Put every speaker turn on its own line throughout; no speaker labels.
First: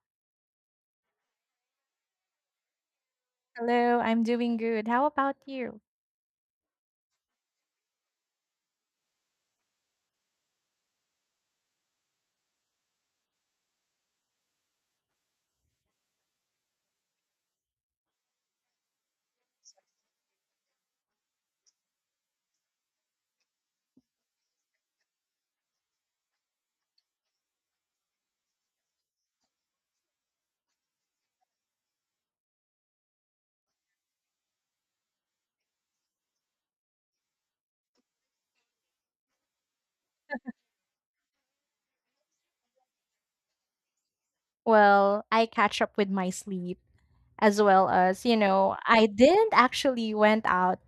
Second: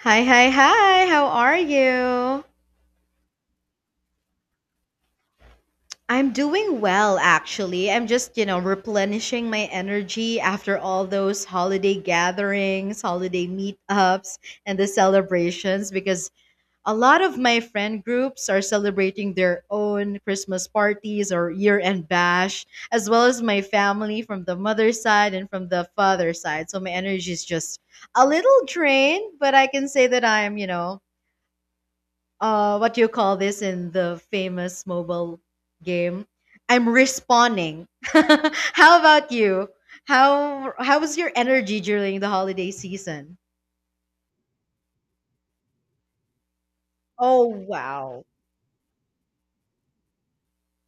Hi, hi, hi. How are you?
Hello, I'm doing good. How about you?
I'm doing well, actually. I'm just, replenishing my energy after all those holiday gatherings, holiday meetups, and the celebrations, because a lot of my friend groups are celebrating their own Christmas parties or year end bash, as well as my family from the mother's side and from the father's side. So my energy is just a little drained, but I can say that I'm, what do you call this in the famous mobile game? I'm respawning. How about you? How was your energy during the holiday season?
Well, I catch up with my sleep
Oh,
as well
wow.
as, you know, I didn't actually went out.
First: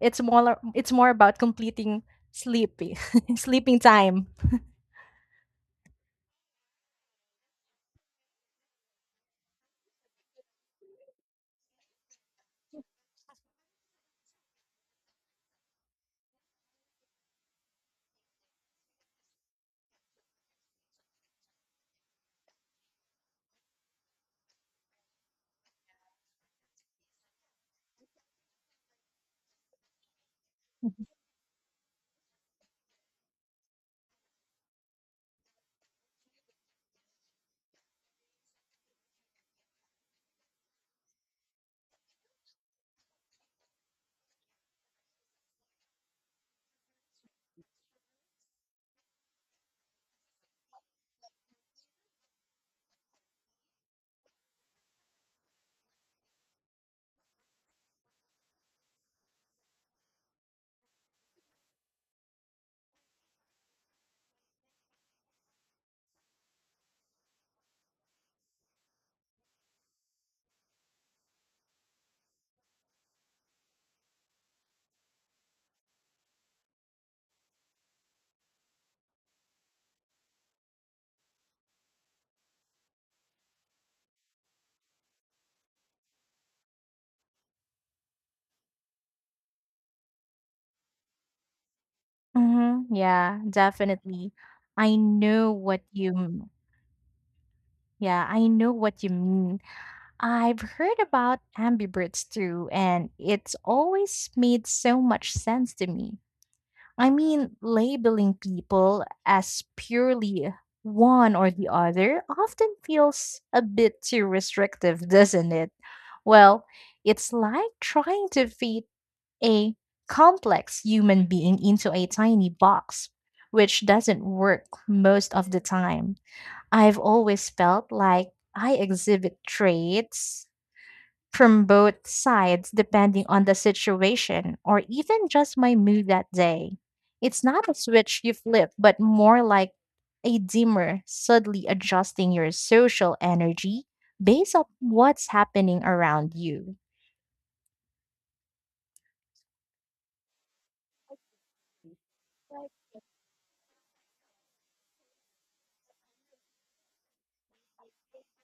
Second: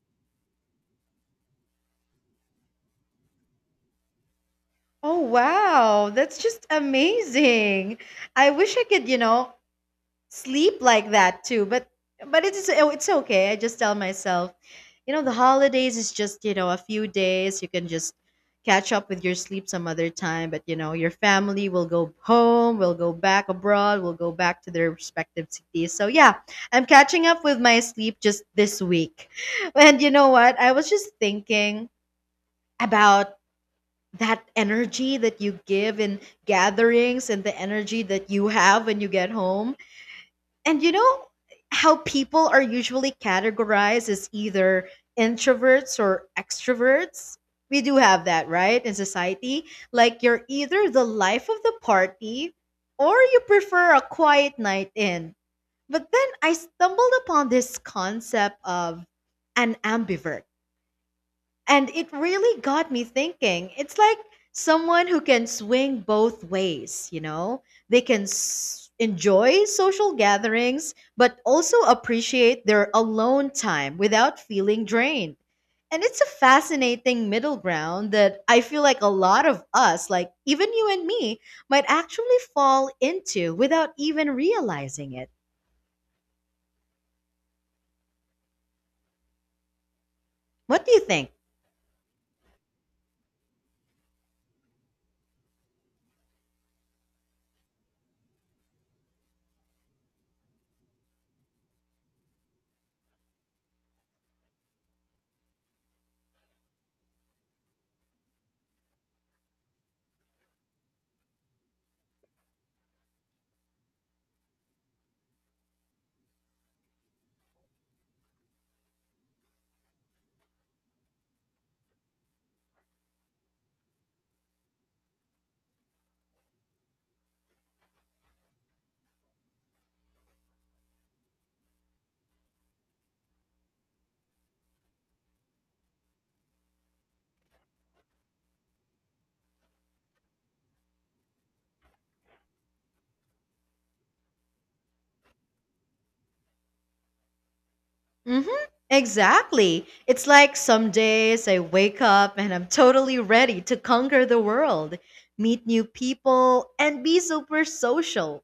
It's more about completing sleepy sleeping time.
Oh, wow, that's just amazing. I wish I could, sleep like that too. But it's okay. I just tell myself, the holidays is just a few days. You can just catch up with your sleep some other time. But your family will go home, will go back abroad, will go back to their respective cities, so yeah, I'm catching up with my sleep just this week. And you know what, I was just thinking about that energy that you give in gatherings and the energy that you have when you get home. And you know how people are usually categorized as either introverts or extroverts. We do have that, right, in society. Like, you're either the life of the party or you prefer a quiet night in. But then I stumbled upon this concept of an ambivert, and it really got me thinking. It's like someone who can swing both ways, you know? They can enjoy social gatherings, but also appreciate their alone time without feeling drained. And it's a fascinating middle ground that I feel like a lot of us, like even you and me, might actually fall into without even realizing it. What do you think?
Hmm. Yeah, definitely. I know what you m- yeah, I know what you mean. I've heard about ambiverts too, and it's always made so much sense to me. I mean, labeling people as purely one or the other often feels a bit too restrictive, doesn't it? Well, it's like trying to fit a complex human being into a tiny box, which doesn't work most of the time. I've always felt like I exhibit traits from both sides depending on the situation or even just my mood that day. It's not a switch you flip, but more like a dimmer, subtly adjusting your social energy based on what's happening around you.
Hmm. Exactly. It's like some days I wake up and I'm totally ready to conquer the world, meet new people, and be super social.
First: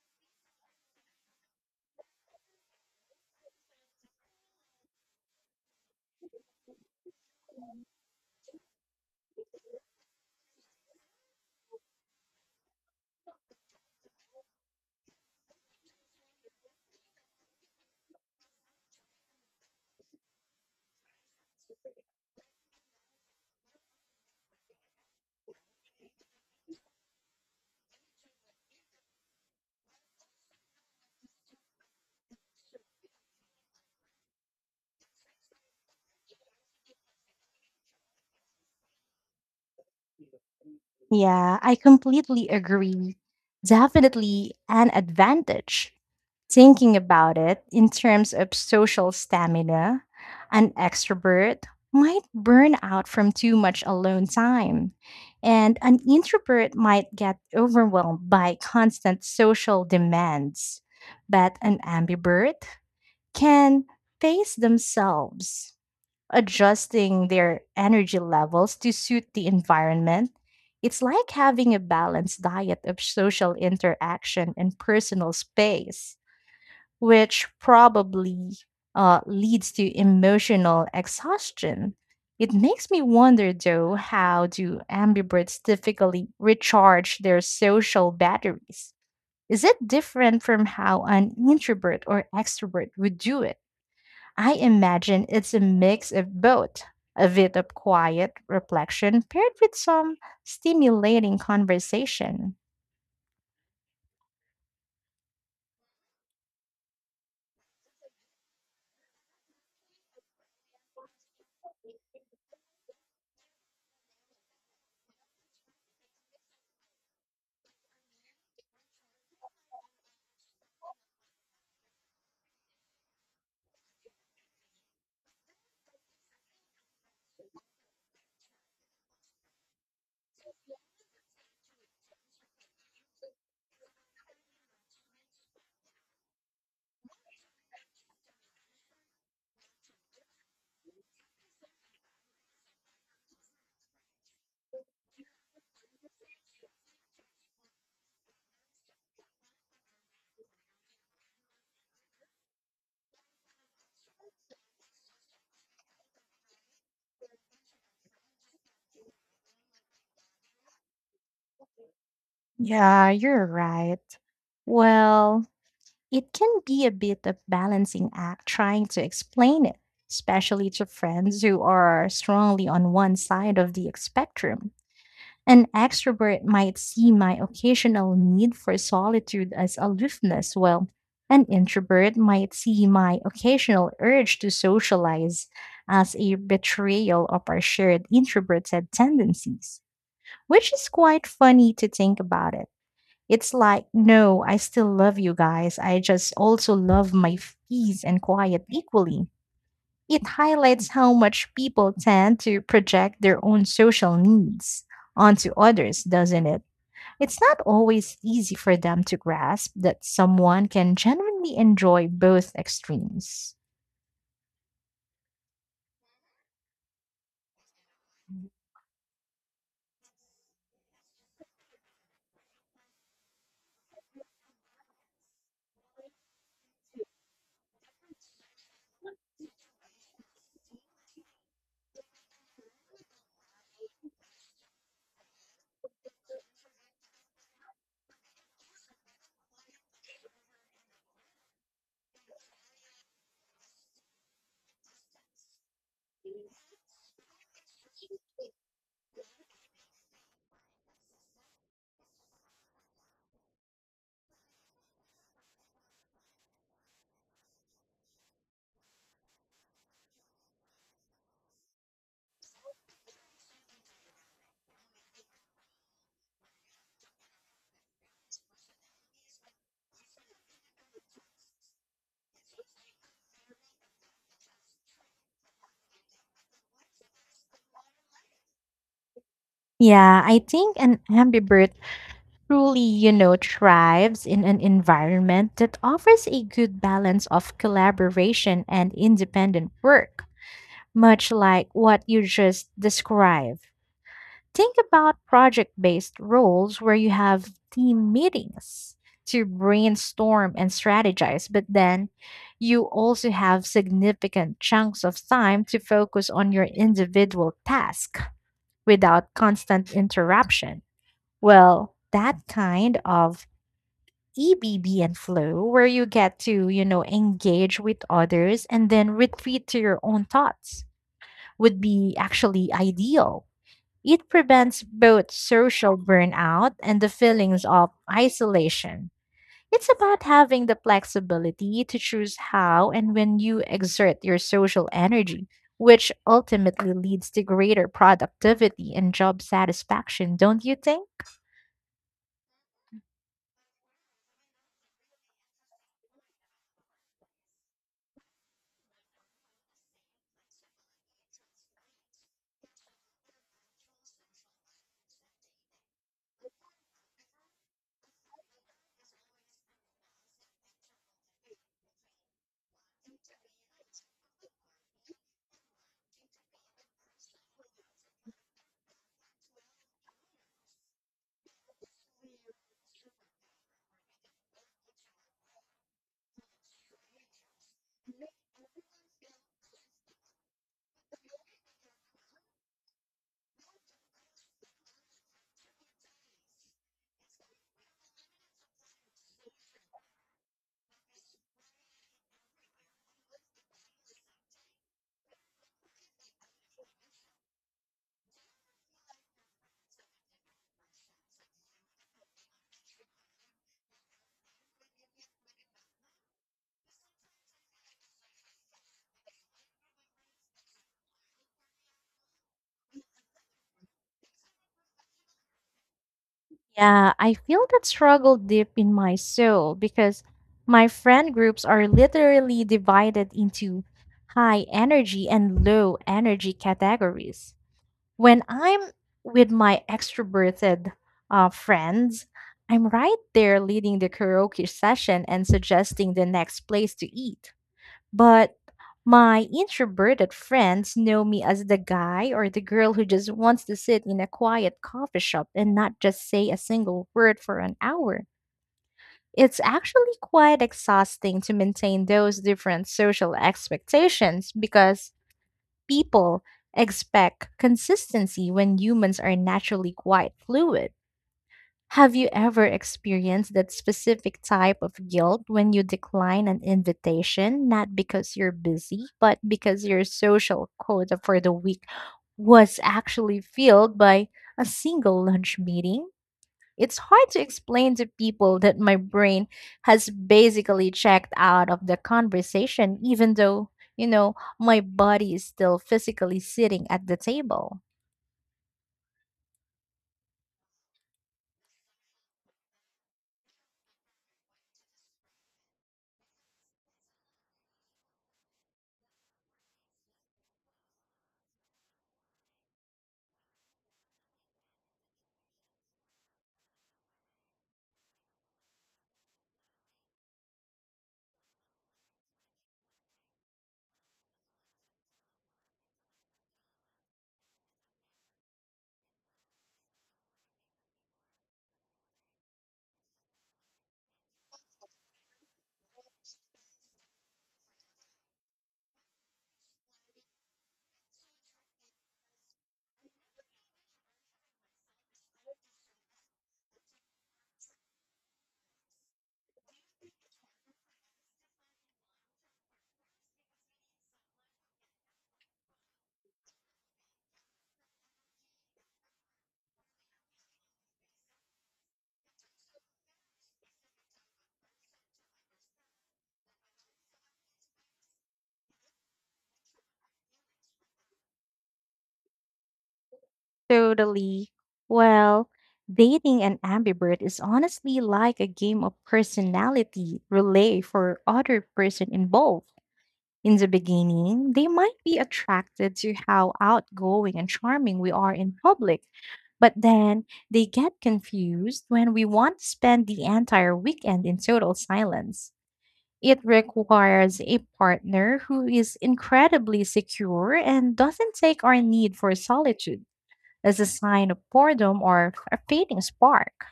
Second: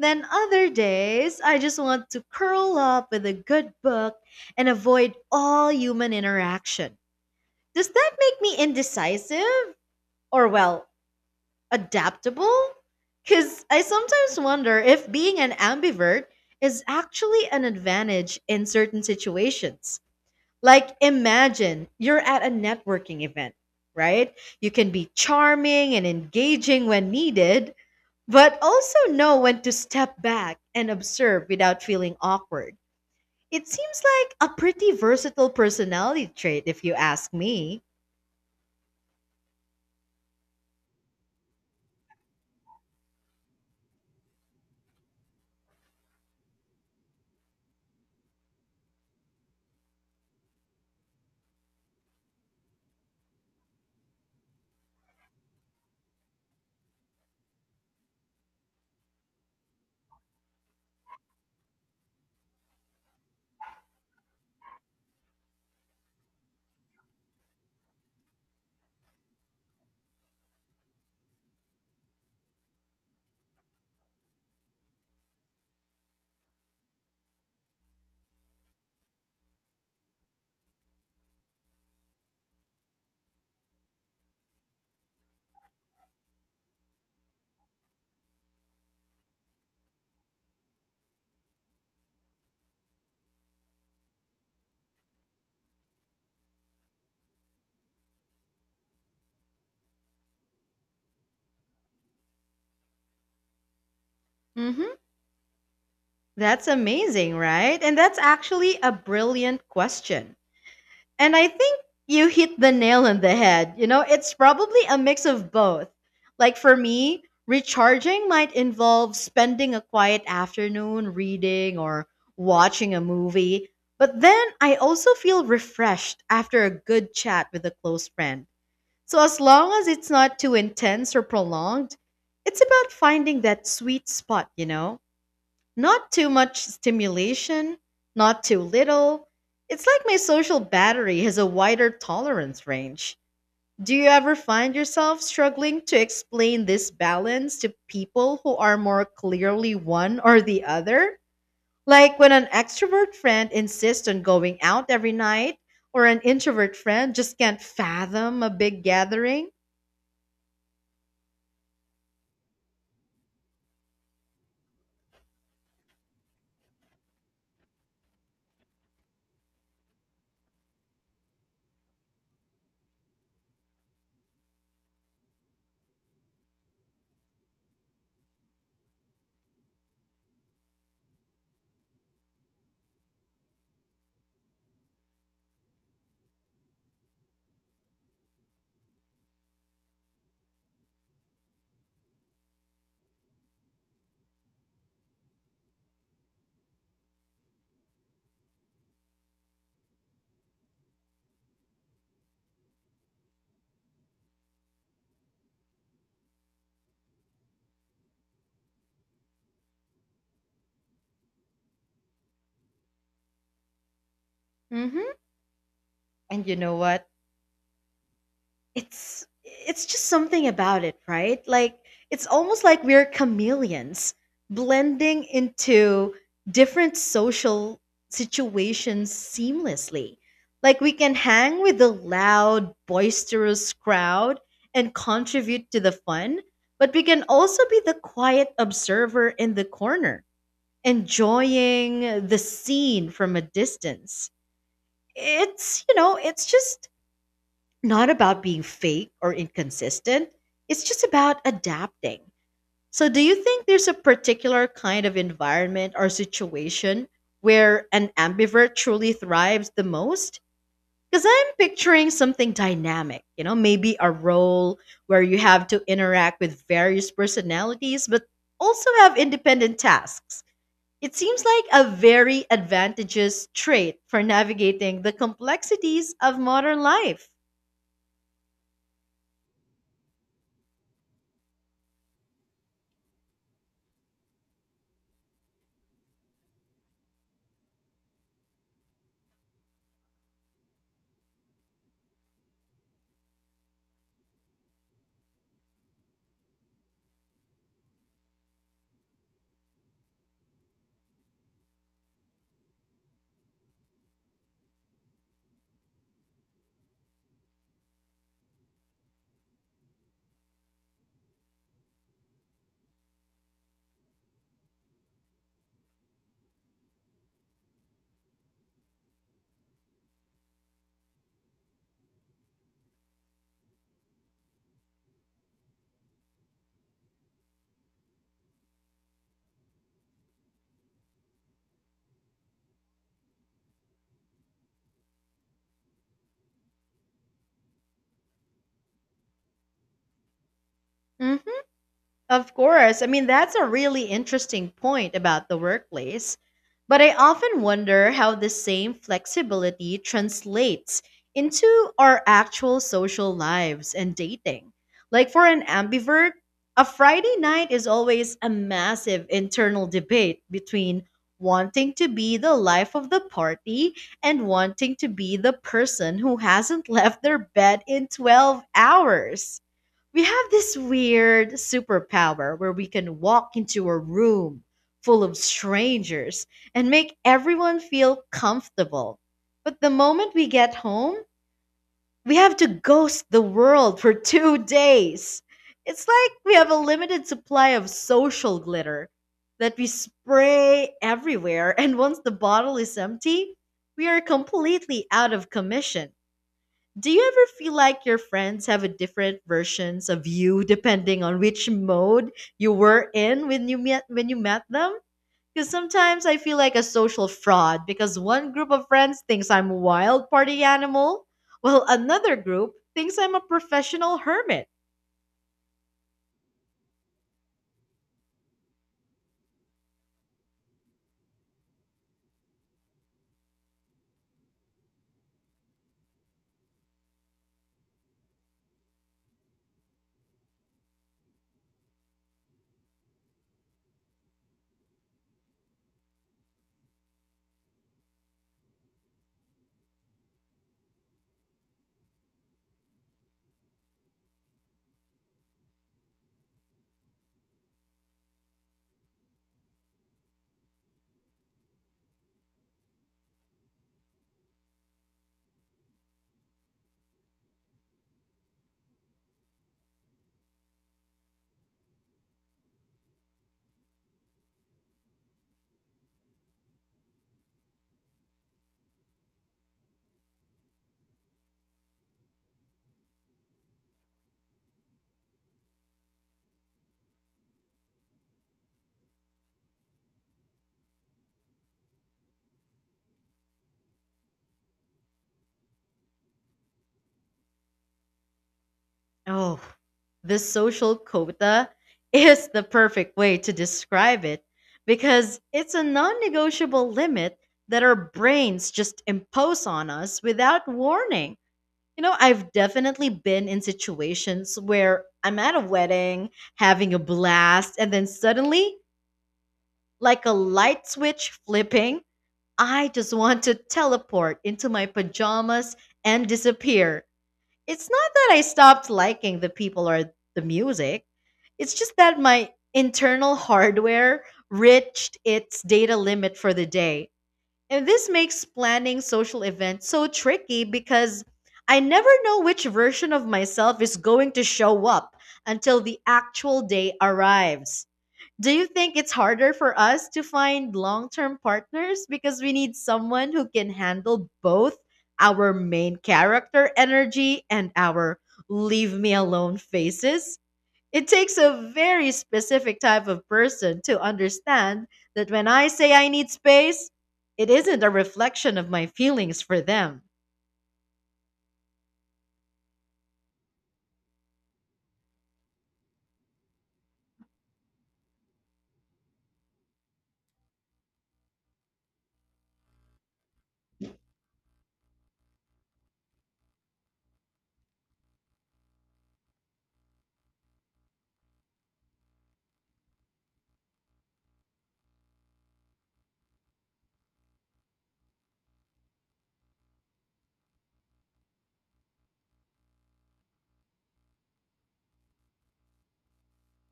Then other days I just want to curl up with a good book and avoid all human interaction. Does that make me indecisive? Or, well, adaptable? Because I sometimes wonder if being an ambivert is actually an advantage in certain situations. Like, imagine you're at a networking event, right? You can be charming and engaging when needed, but also know when to step back and observe without feeling awkward. It seems like a pretty versatile personality trait, if you ask me.
Yeah, I completely agree. Definitely an advantage. Thinking about it in terms of social stamina, an extrovert might burn out from too much alone time, and an introvert might get overwhelmed by constant social demands. But an ambivert can pace themselves, adjusting their energy levels to suit the environment. It's like having a balanced diet of social interaction and personal space, which probably leads to emotional exhaustion. It makes me wonder, though, how do ambiverts typically recharge their social batteries? Is it different from how an introvert or extrovert would do it? I imagine it's a mix of both, a bit of quiet reflection paired with some stimulating conversation.
Hmm. That's amazing, right? And that's actually a brilliant question. And I think you hit the nail on the head. You know, it's probably a mix of both. Like for me, recharging might involve spending a quiet afternoon reading or watching a movie. But then I also feel refreshed after a good chat with a close friend. So as long as it's not too intense or prolonged, it's about finding that sweet spot, you know? Not too much stimulation, not too little. It's like my social battery has a wider tolerance range. Do you ever find yourself struggling to explain this balance to people who are more clearly one or the other? Like when an extrovert friend insists on going out every night, or an introvert friend just can't fathom a big gathering?
Yeah, you're right. Well, it can be a bit of balancing act trying to explain it, especially to friends who are strongly on one side of the spectrum. An extrovert might see my occasional need for solitude as aloofness, while an introvert might see my occasional urge to socialize as a betrayal of our shared introverted tendencies, which is quite funny to think about it. It's like, no, I still love you guys. I just also love my peace and quiet equally. It highlights how much people tend to project their own social needs onto others, doesn't it? It's not always easy for them to grasp that someone can genuinely enjoy both extremes.
Hmm. And you know what? It's just something about it, right? Like, it's almost like we're chameleons, blending into different social situations seamlessly. Like, we can hang with the loud boisterous crowd and contribute to the fun, but we can also be the quiet observer in the corner, enjoying the scene from a distance. It's you know it's just not about being fake or inconsistent. It's just about adapting. So, do you think there's a particular kind of environment or situation where an ambivert truly thrives the most? Because I'm picturing something dynamic, you know, maybe a role where you have to interact with various personalities, but also have independent tasks. It seems like a very advantageous trait for navigating the complexities of modern life.
Yeah, I think an ambivert truly, you know, thrives in an environment that offers a good balance of collaboration and independent work, much like what you just described. Think about project based roles where you have team meetings to brainstorm and strategize, but then you also have significant chunks of time to focus on your individual task without constant interruption. Well, that kind of EBB and flow, where you get to, you know, engage with others and then retreat to your own thoughts, would be actually ideal. It prevents both social burnout and the feelings of isolation. It's about having the flexibility to choose how and when you exert your social energy, which ultimately leads to greater productivity and job satisfaction, don't you think?
Hmm. Of course. I mean, that's a really interesting point about the workplace. But I often wonder how the same flexibility translates into our actual social lives and dating. Like for an ambivert, a Friday night is always a massive internal debate between wanting to be the life of the party and wanting to be the person who hasn't left their bed in 12 hours. We have this weird superpower where we can walk into a room full of strangers and make everyone feel comfortable. But the moment we get home, we have to ghost the world for 2 days. It's like we have a limited supply of social glitter that we spray everywhere, and once the bottle is empty, we are completely out of commission. Do you ever feel like your friends have a different versions of you depending on which mode you were in when you met them? Because sometimes I feel like a social fraud, because one group of friends thinks I'm a wild party animal, while another group thinks I'm a professional hermit.
Yeah, I feel that struggle deep in my soul because my friend groups are literally divided into high energy and low energy categories. When I'm with my extroverted friends, I'm right there leading the karaoke session and suggesting the next place to eat. But my introverted friends know me as the guy or the girl who just wants to sit in a quiet coffee shop and not just say a single word for an hour. It's actually quite exhausting to maintain those different social expectations because people expect consistency when humans are naturally quite fluid. Have you ever experienced that specific type of guilt when you decline an invitation, not because you're busy, but because your social quota for the week was actually filled by a single lunch meeting? It's hard to explain to people that my brain has basically checked out of the conversation, even though, you know, my body is still physically sitting at the table.
Oh, this social quota is the perfect way to describe it, because it's a non-negotiable limit that our brains just impose on us without warning. You know, I've definitely been in situations where I'm at a wedding, having a blast, and then suddenly, like a light switch flipping, I just want to teleport into my pajamas and disappear. It's not that I stopped liking the people or the music, it's just that my internal hardware reached its data limit for the day. And this makes planning social events so tricky, because I never know which version of myself is going to show up until the actual day arrives. Do you think it's harder for us to find long term partners, because we need someone who can handle both our main character energy and our leave me alone faces? It takes a very specific type of person to understand that when I say I need space, it isn't a reflection of my feelings for them.
Totally. Well, dating an ambivert is honestly like a game of personality relay for other person involved. In the beginning, they might be attracted to how outgoing and charming we are in public, but then they get confused when we want to spend the entire weekend in total silence. It requires a partner who is incredibly secure and doesn't take our need for solitude as a sign of boredom or a fading spark.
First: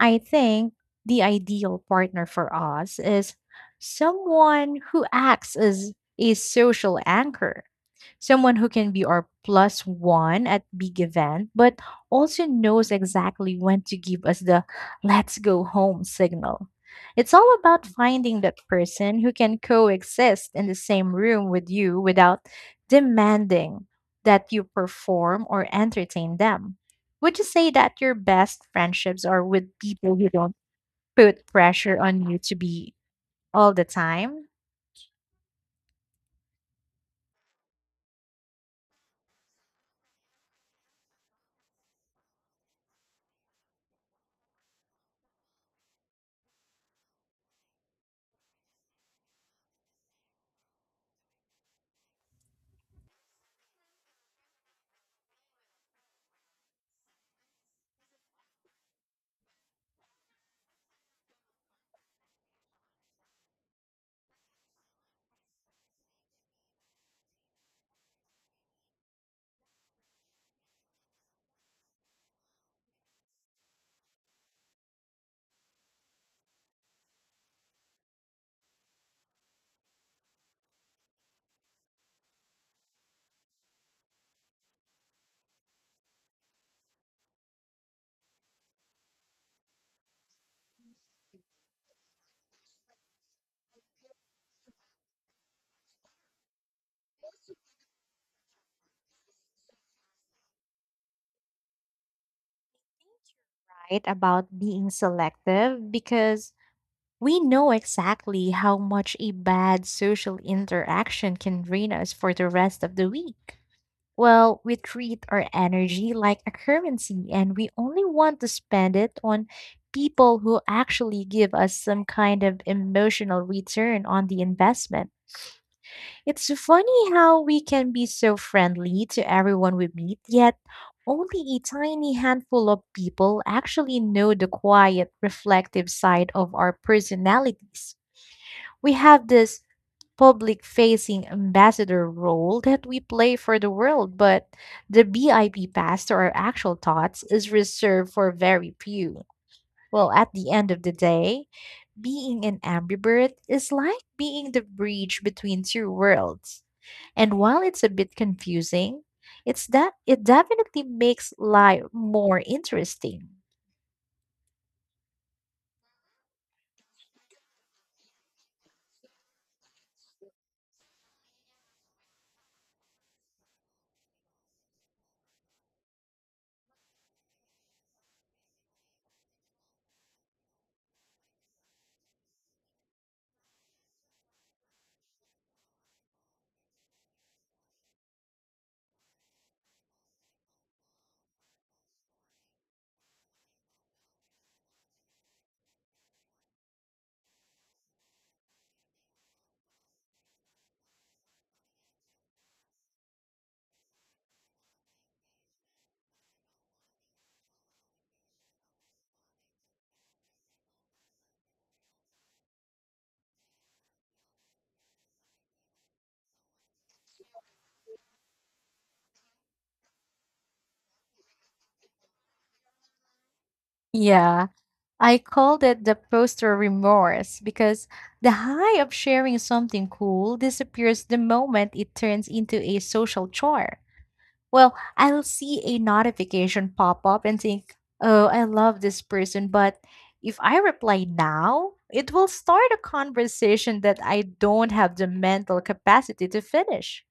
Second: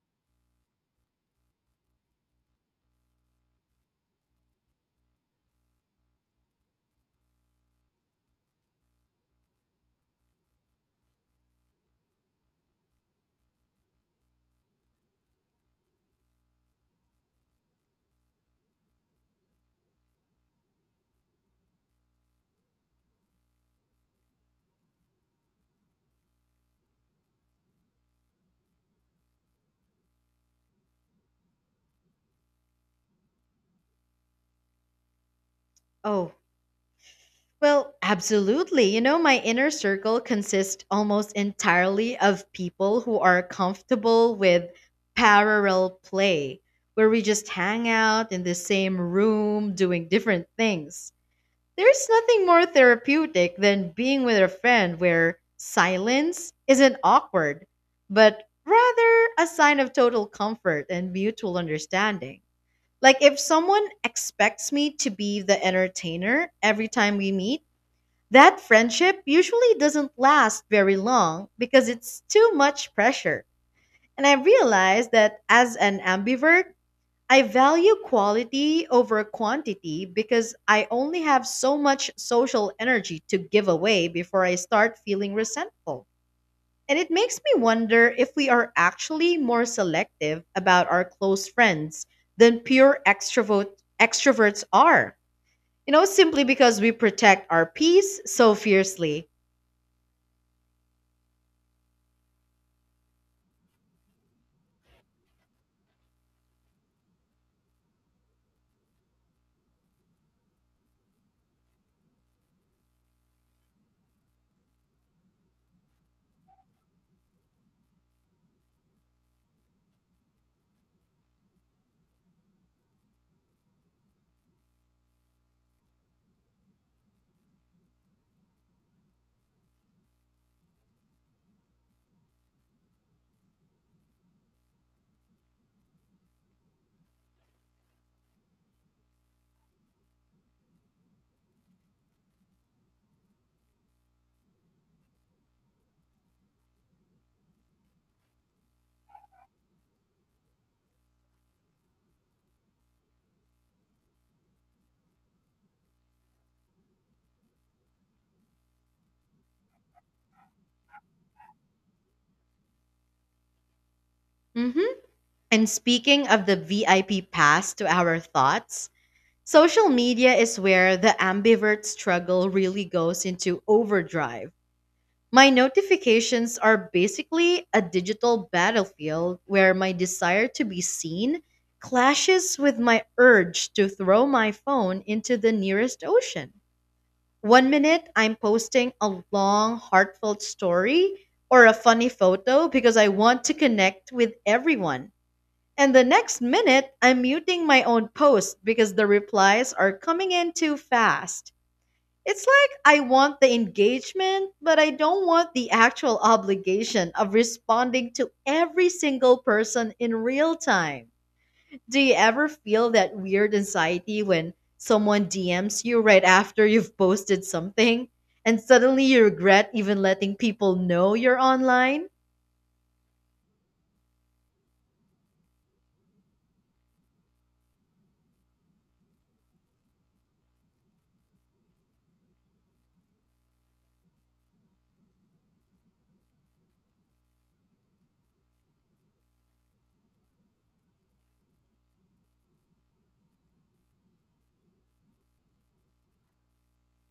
I think the ideal partner for us is someone who acts as a social anchor, someone who can be our plus one at big event, but also knows exactly when to give us the let's go home signal. It's all about finding that person who can coexist in the same room with you without demanding that you perform or entertain them. Would you say that your best friendships are with people who don't put pressure on you to be all the time?
Oh, well, absolutely. You know, my inner circle consists almost entirely of people who are comfortable with parallel play, where we just hang out in the same room doing different things. There's nothing more therapeutic than being with a friend where silence isn't awkward, but rather a sign of total comfort and mutual understanding. Like, if someone expects me to be the entertainer every time we meet, that friendship usually doesn't last very long, because it's too much pressure. And I realized that as an ambivert, I value quality over quantity, because I only have so much social energy to give away before I start feeling resentful. And it makes me wonder if we are actually more selective about our close friends than pure extroverts are. You know, simply because we protect our peace so fiercely.
Right? About being selective because we know exactly how much a bad social interaction can drain us for the rest of the week. Well, we treat our energy like a currency and we only want to spend it on people who actually give us some kind of emotional return on the investment. It's funny how we can be so friendly to everyone we meet, yet only a tiny handful of people actually know the quiet, reflective side of our personalities. We have this public facing ambassador role that we play for the world, but the BIP pass to our actual thoughts is reserved for very few. Well, at the end of the day, being an ambivert is like being the bridge between two worlds, and while it's a bit confusing, it's that it definitely makes life more interesting.
Hmm. And speaking of the VIP pass to our thoughts, social media is where the ambivert struggle really goes into overdrive. My notifications are basically a digital battlefield, where my desire to be seen clashes with my urge to throw my phone into the nearest ocean. One minute, I'm posting a long, heartfelt story or a funny photo because I want to connect with everyone. And the next minute, I'm muting my own post because the replies are coming in too fast. It's like I want the engagement, but I don't want the actual obligation of responding to every single person in real time. Do you ever feel that weird anxiety when someone DMs you right after you've posted something, and suddenly you regret even letting people know you're online?
Yeah, I called it the poster remorse because the high of sharing something cool disappears the moment it turns into a social chore. Well, I'll see a notification pop up and think, oh, I love this person, but if I reply now, it will start a conversation that I don't have the mental capacity to finish.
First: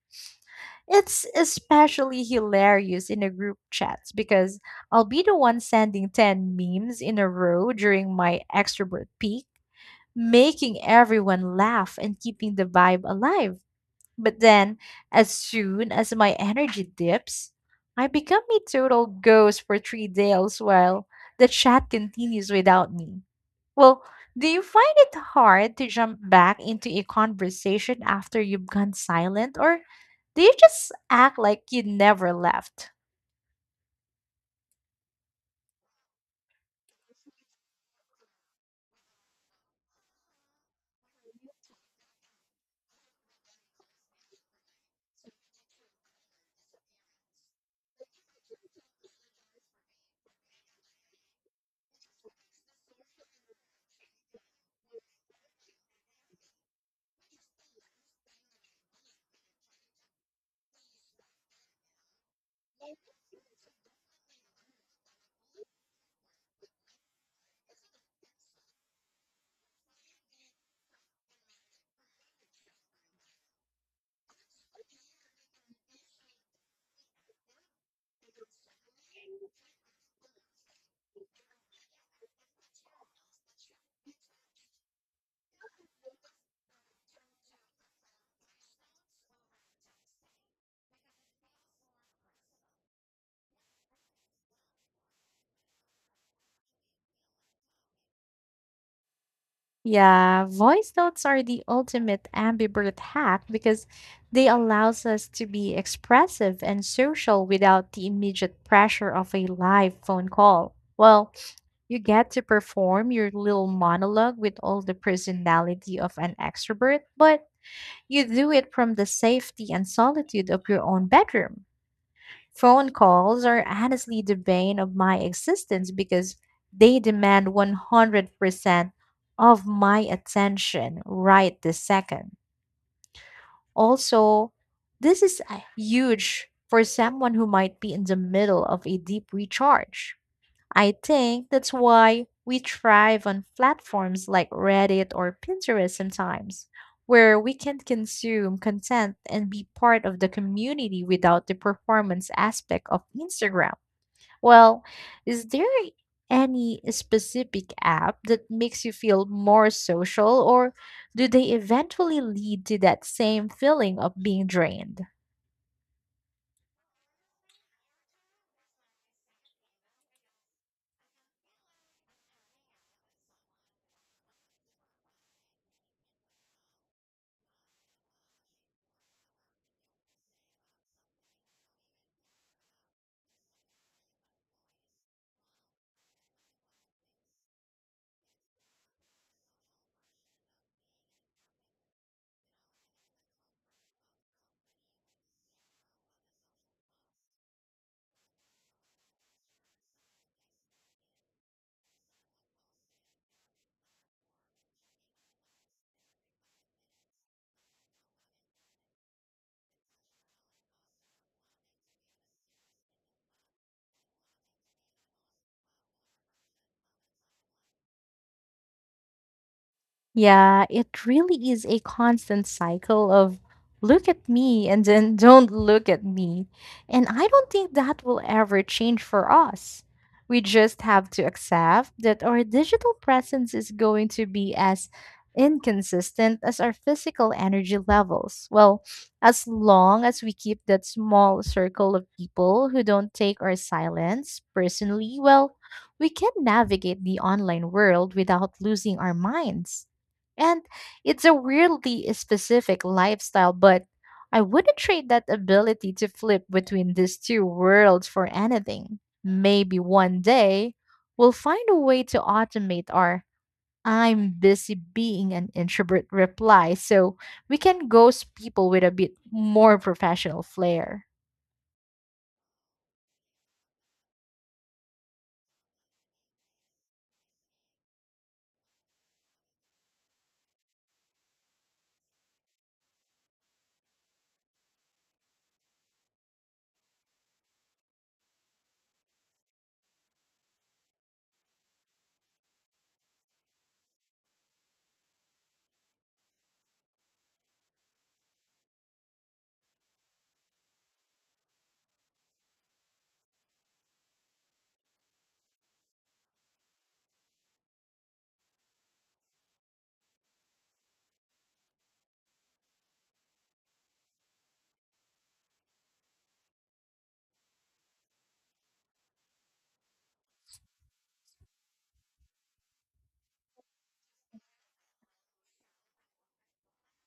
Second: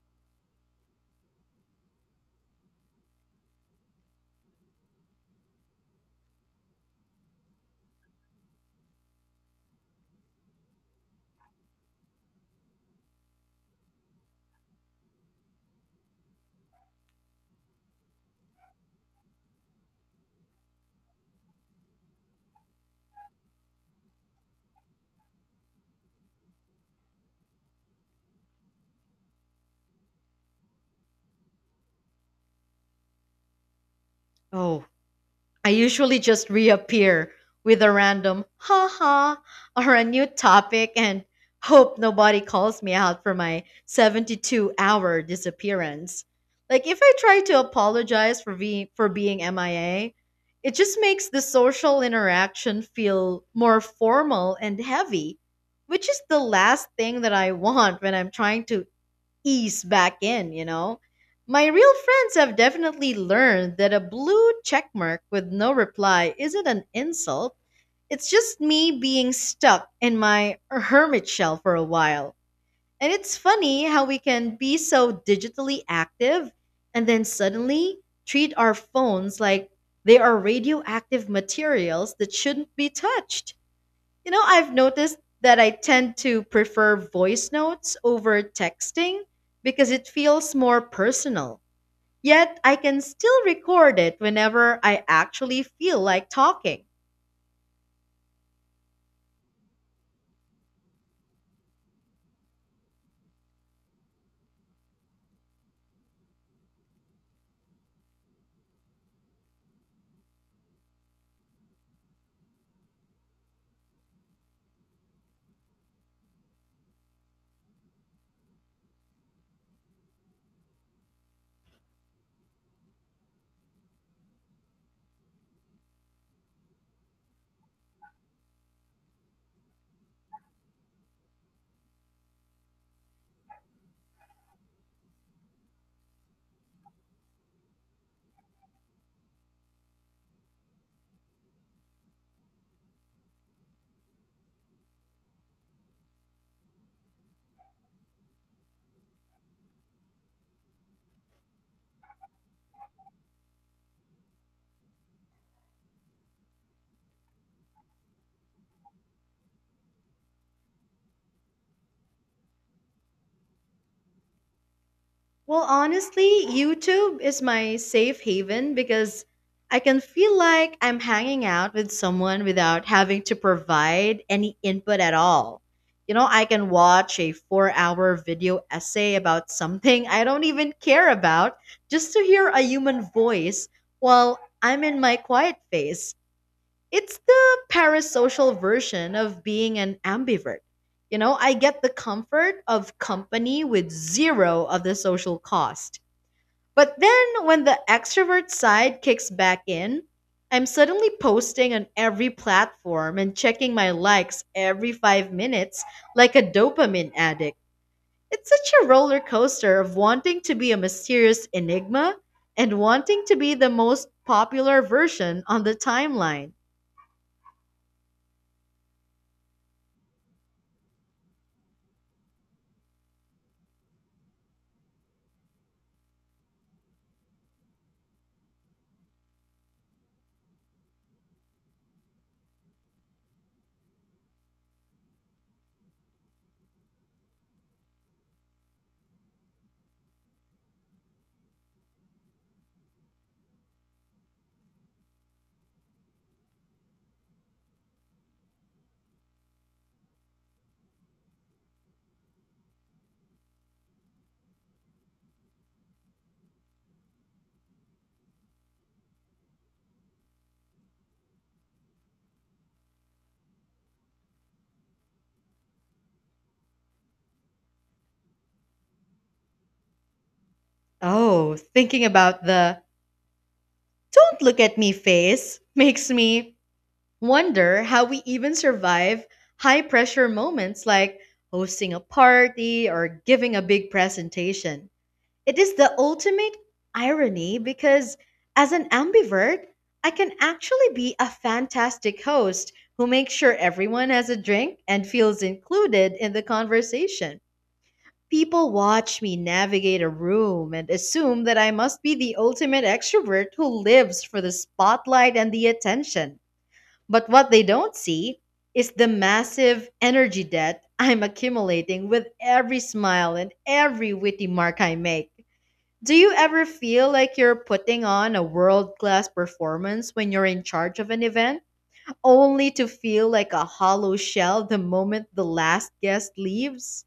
It's especially hilarious in a group chats because I'll be the one sending 10 memes in a row during my extrovert peak, making everyone laugh and keeping the vibe alive. But then, as soon as my energy dips, I become a total ghost for 3 days while the chat continues without me. Well, do you find it hard to jump back into a conversation after you've gone silent, or do you just act like you never left?
Oh, I usually just reappear with a random ha ha or a new topic, and hope nobody calls me out for my 72-hour disappearance. Like, if I try to apologize for being MIA, it just makes the social interaction feel more formal and heavy, which is the last thing that I want when I'm trying to ease back in, you know? My real friends have definitely learned that a blue checkmark with no reply isn't an insult. It's just me being stuck in my hermit shell for a while. And it's funny how we can be so digitally active and then suddenly treat our phones like they are radioactive materials that shouldn't be touched. You know, I've noticed that I tend to prefer voice notes over texting because it feels more personal. Yet I can still record it whenever I actually feel like talking.
Yeah, voice notes are the ultimate ambivert hack because they allows us to be expressive and social without the immediate pressure of a live phone call. Well, you get to perform your little monologue with all the personality of an extrovert, but you do it from the safety and solitude of your own bedroom. Phone calls are honestly the bane of my existence because they demand 100% of my attention right this second. Also, this is a huge for someone who might be in the middle of a deep recharge. I think that's why we thrive on platforms like Reddit or Pinterest sometimes, where we can consume content and be part of the community without the performance aspect of Instagram. Well, is there any specific app that makes you feel more social, or do they eventually lead to that same feeling of being drained?
Well, honestly, YouTube is my safe haven, because I can feel like I'm hanging out with someone without having to provide any input at all. You know, I can watch a 4-hour video essay about something I don't even care about, just to hear a human voice while I'm in my quiet phase. It's the parasocial version of being an ambivert. You know, I get the comfort of company with zero of the social cost. But then when the extrovert side kicks back in, I'm suddenly posting on every platform and checking my likes every 5 minutes like a dopamine addict. It's such a roller coaster of wanting to be a mysterious enigma and wanting to be the most popular version on the timeline.
Yeah, it really is a constant cycle of look at me and then don't look at me. And I don't think that will ever change for us. We just have to accept that our digital presence is going to be as inconsistent as our physical energy levels. Well, as long as we keep that small circle of people who don't take our silence personally, well, we can navigate the online world without losing our minds. And it's a weirdly specific lifestyle, but I wouldn't trade that ability to flip between these two worlds for anything. Maybe one day we'll find a way to automate our I'm busy being an introvert reply so we can ghost people with a bit more professional flair.
Oh, thinking about the don't look at me face makes me wonder how we even survive high pressure moments like hosting a party or giving a big presentation. It is the ultimate irony because, as an ambivert, I can actually be a fantastic host who makes sure everyone has a drink and feels included in the conversation. People watch me navigate a room and assume that I must be the ultimate extrovert who lives for the spotlight and the attention. But what they don't see is the massive energy debt I'm accumulating with every smile and every witty mark I make. Do you ever feel like you're putting on a world class performance when you're in charge of an event, only to feel like a hollow shell the moment the last guest leaves?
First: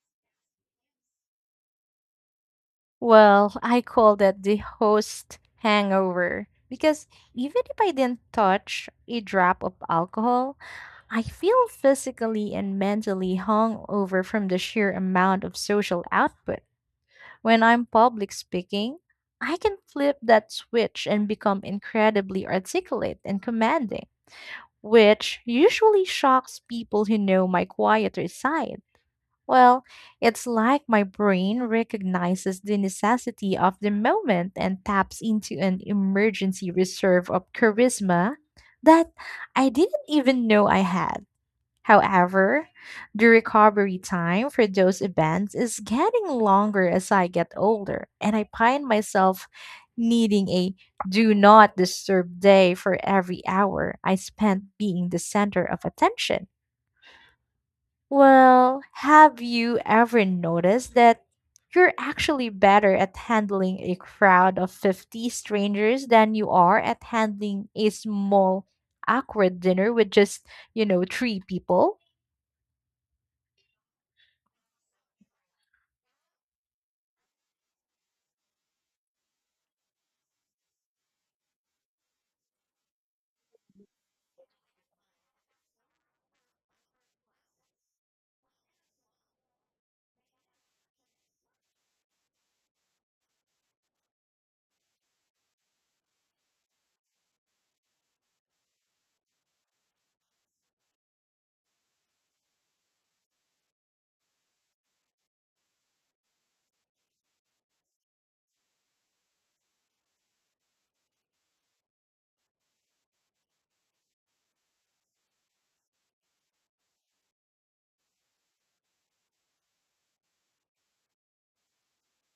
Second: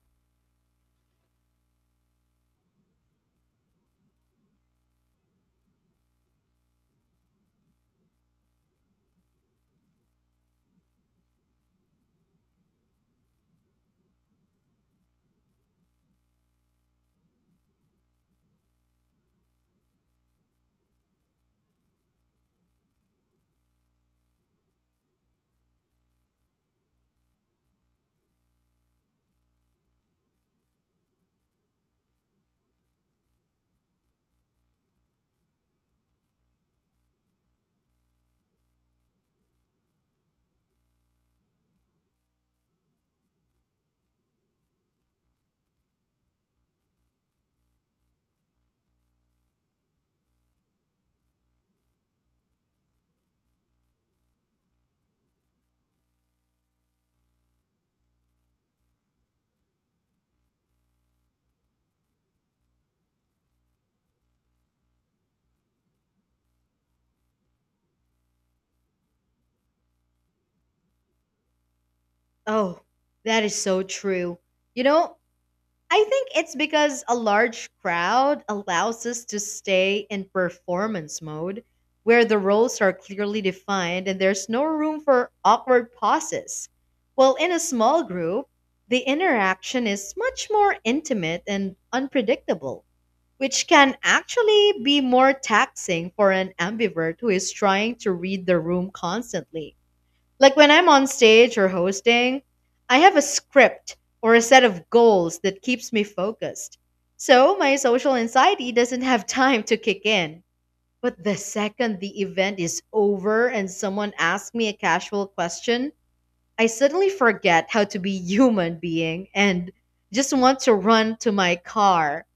Well, I call that the host hangover because even if I didn't touch a drop of alcohol, I feel physically and mentally hung over from the sheer amount of social output. When I'm public speaking, I can flip that switch and become incredibly articulate and commanding, which usually shocks people who know my quieter side. Well, it's like my brain recognizes the necessity of the moment and taps into an emergency reserve of charisma that I didn't even know I had. However, the recovery time for those events is getting longer as I get older, and I find myself needing a do not disturb day for every hour I spent being the center of attention. Well, have you ever noticed that you're actually better at handling a crowd of 50 strangers than you are at handling a small, awkward dinner with just, you know, three people?
Oh, that is so true. You know, I think it's because a large crowd allows us to stay in performance mode where the roles are clearly defined and there's no room for awkward pauses. While in a small group, the interaction is much more intimate and unpredictable, which can actually be more taxing for an ambivert who is trying to read the room constantly. Like when I'm on stage or hosting, I have a script or a set of goals that keeps me focused, so my social anxiety doesn't have time to kick in. But the second the event is over and someone asks me a casual question, I suddenly forget how to be human being and just want to run to my car.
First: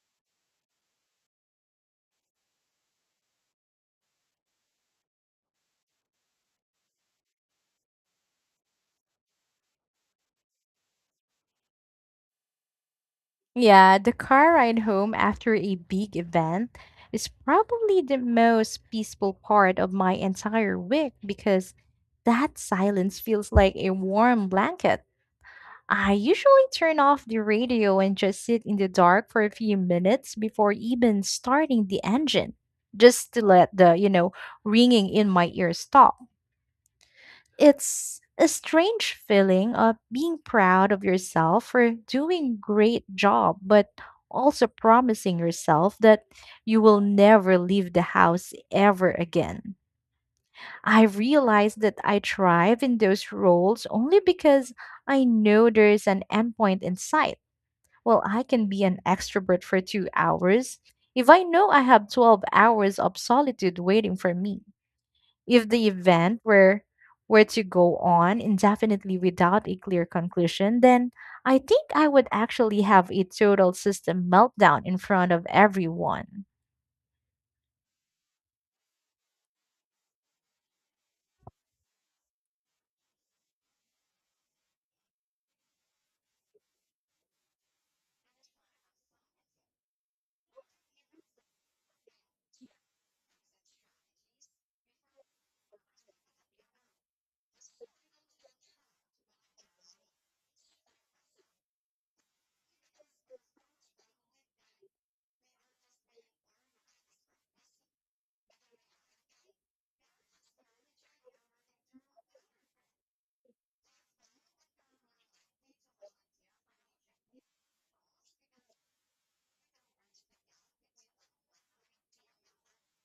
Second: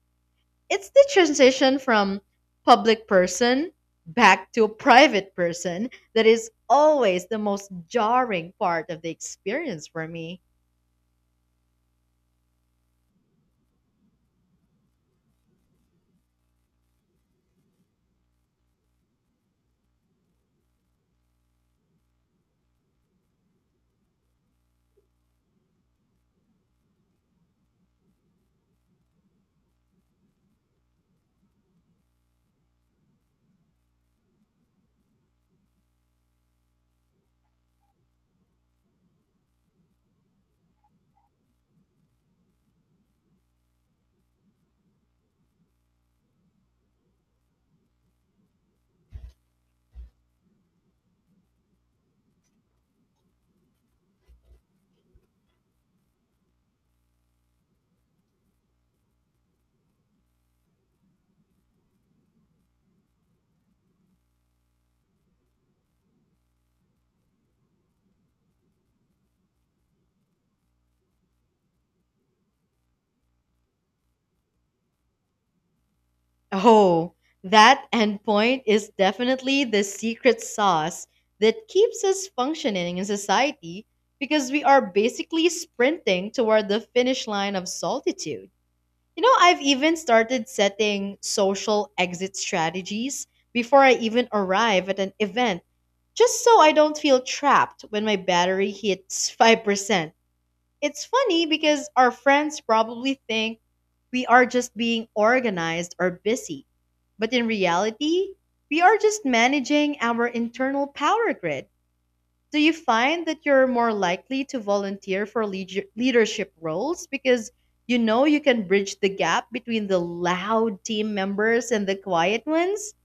It's the transition from public person back to a private person that is always the most jarring part of the experience for me.
Yeah, the car ride home after a big event is probably the most peaceful part of my entire week because that silence feels like a warm blanket. I usually turn off the radio and just sit in the dark for a few minutes before even starting the engine, just to let the, you know, ringing in my ears stop. It's a strange feeling of being proud of yourself for doing great job, but also promising yourself that you will never leave the house ever again. I realized that I thrive in those roles only because I know there's an endpoint in sight. Well, I can be an extrovert for 2 hours if I know I have 12 hours of solitude waiting for me. If the event were to go on indefinitely without a clear conclusion, then I think I would actually have a total system meltdown in front of everyone.
Oh, that endpoint is definitely the secret sauce that keeps us functioning in society, because we are basically sprinting toward the finish line of solitude. You know, I've even started setting social exit strategies before I even arrive at an event, just so I don't feel trapped when my battery hits 5%. It's funny because our friends probably think we are just being organized or busy, but in reality, we are just managing our internal power grid. Do you find that you're more likely to volunteer for leadership roles because you know you can bridge the gap between the loud team members and the quiet ones?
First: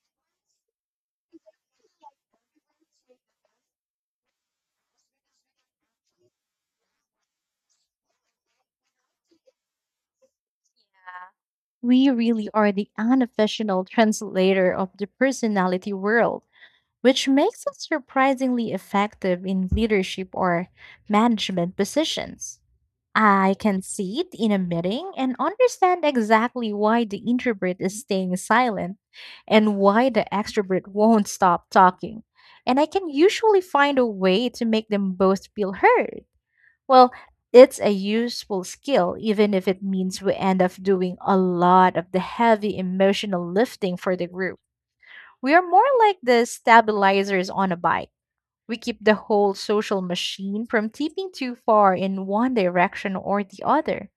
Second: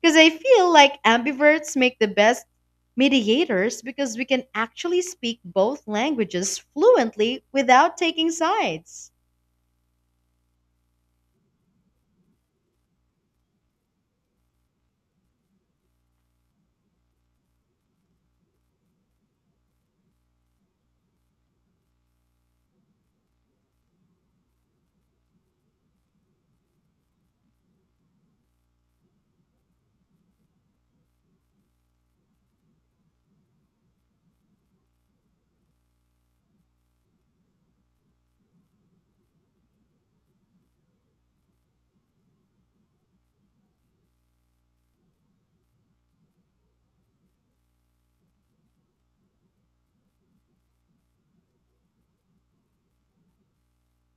Because I feel like ambiverts make the best mediators, because we can actually speak both languages fluently without taking sides.
We really are the unofficial translator of the personality world, which makes us surprisingly effective in leadership or management positions. I can see it in a meeting and understand exactly why the introvert is staying silent and why the extrovert won't stop talking. And I can usually find a way to make them both feel heard. Well, it's a useful skill, even if it means we end up doing a lot of the heavy emotional lifting for the group. We are more like the stabilizers on a bike. We keep the whole social machine from tipping too far in one direction or the other.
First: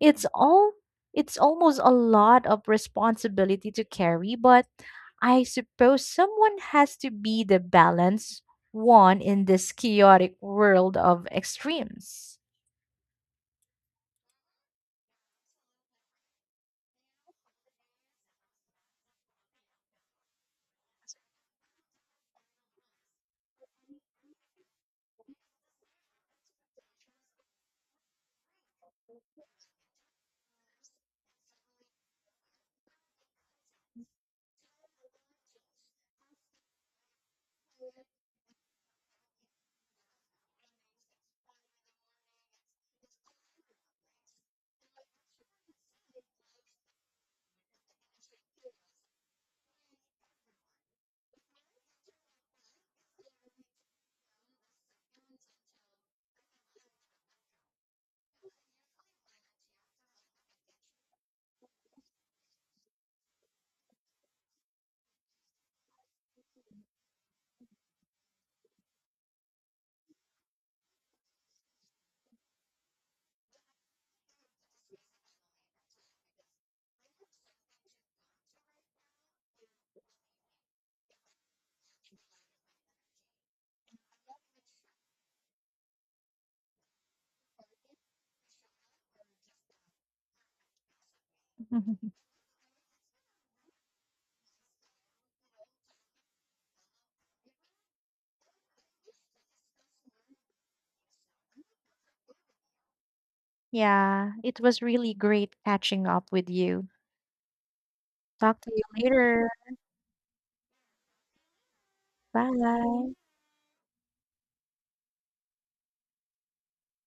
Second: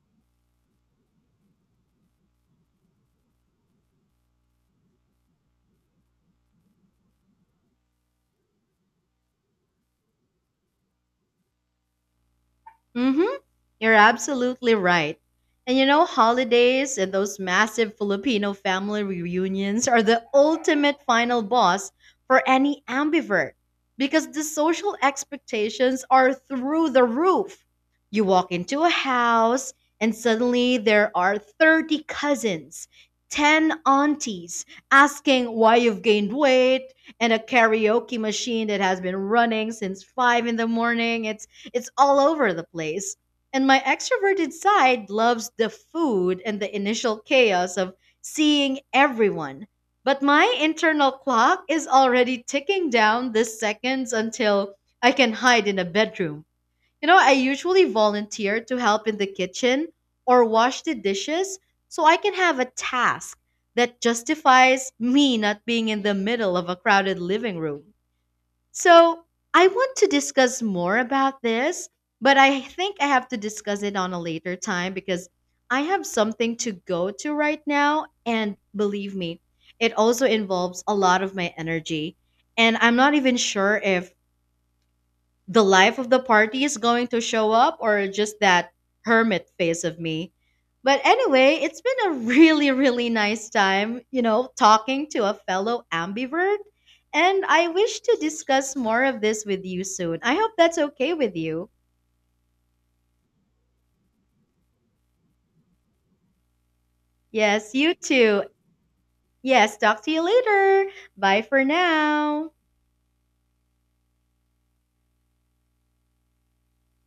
It's all it's almost a lot of responsibility to carry, but I suppose someone has to be the balance one in this chaotic world of extremes.
Mm hmm. You're absolutely right. And you know, holidays and those massive Filipino family reunions are the ultimate final boss for any ambivert, because the social expectations are through the roof. You walk into a house and suddenly there are 30 cousins, 10 aunties asking why you've gained weight, and a karaoke machine that has been running since 5 in the morning. It's all over the place. And my extroverted side loves the food and the initial chaos of seeing everyone. But my internal clock is already ticking down the seconds until I can hide in a bedroom. You know, I usually volunteer to help in the kitchen or wash the dishes so I can have a task that justifies me not being in the middle of a crowded living room. So, I want to discuss more about this, but I think I have to discuss it on a later time because I have something to go to right now. And believe me, it also involves a lot of my energy. And I'm not even sure if the life of the party is going to show up or just that hermit face of me. But anyway, it's been a really, really nice time, you know, talking to a fellow ambivert. And I wish to discuss more of this with you soon. I hope that's okay with you.
Yeah, it was really great catching up with you.
Yes, you too.
Talk to you later.
Yes, talk to you later. Bye for now.
Bye.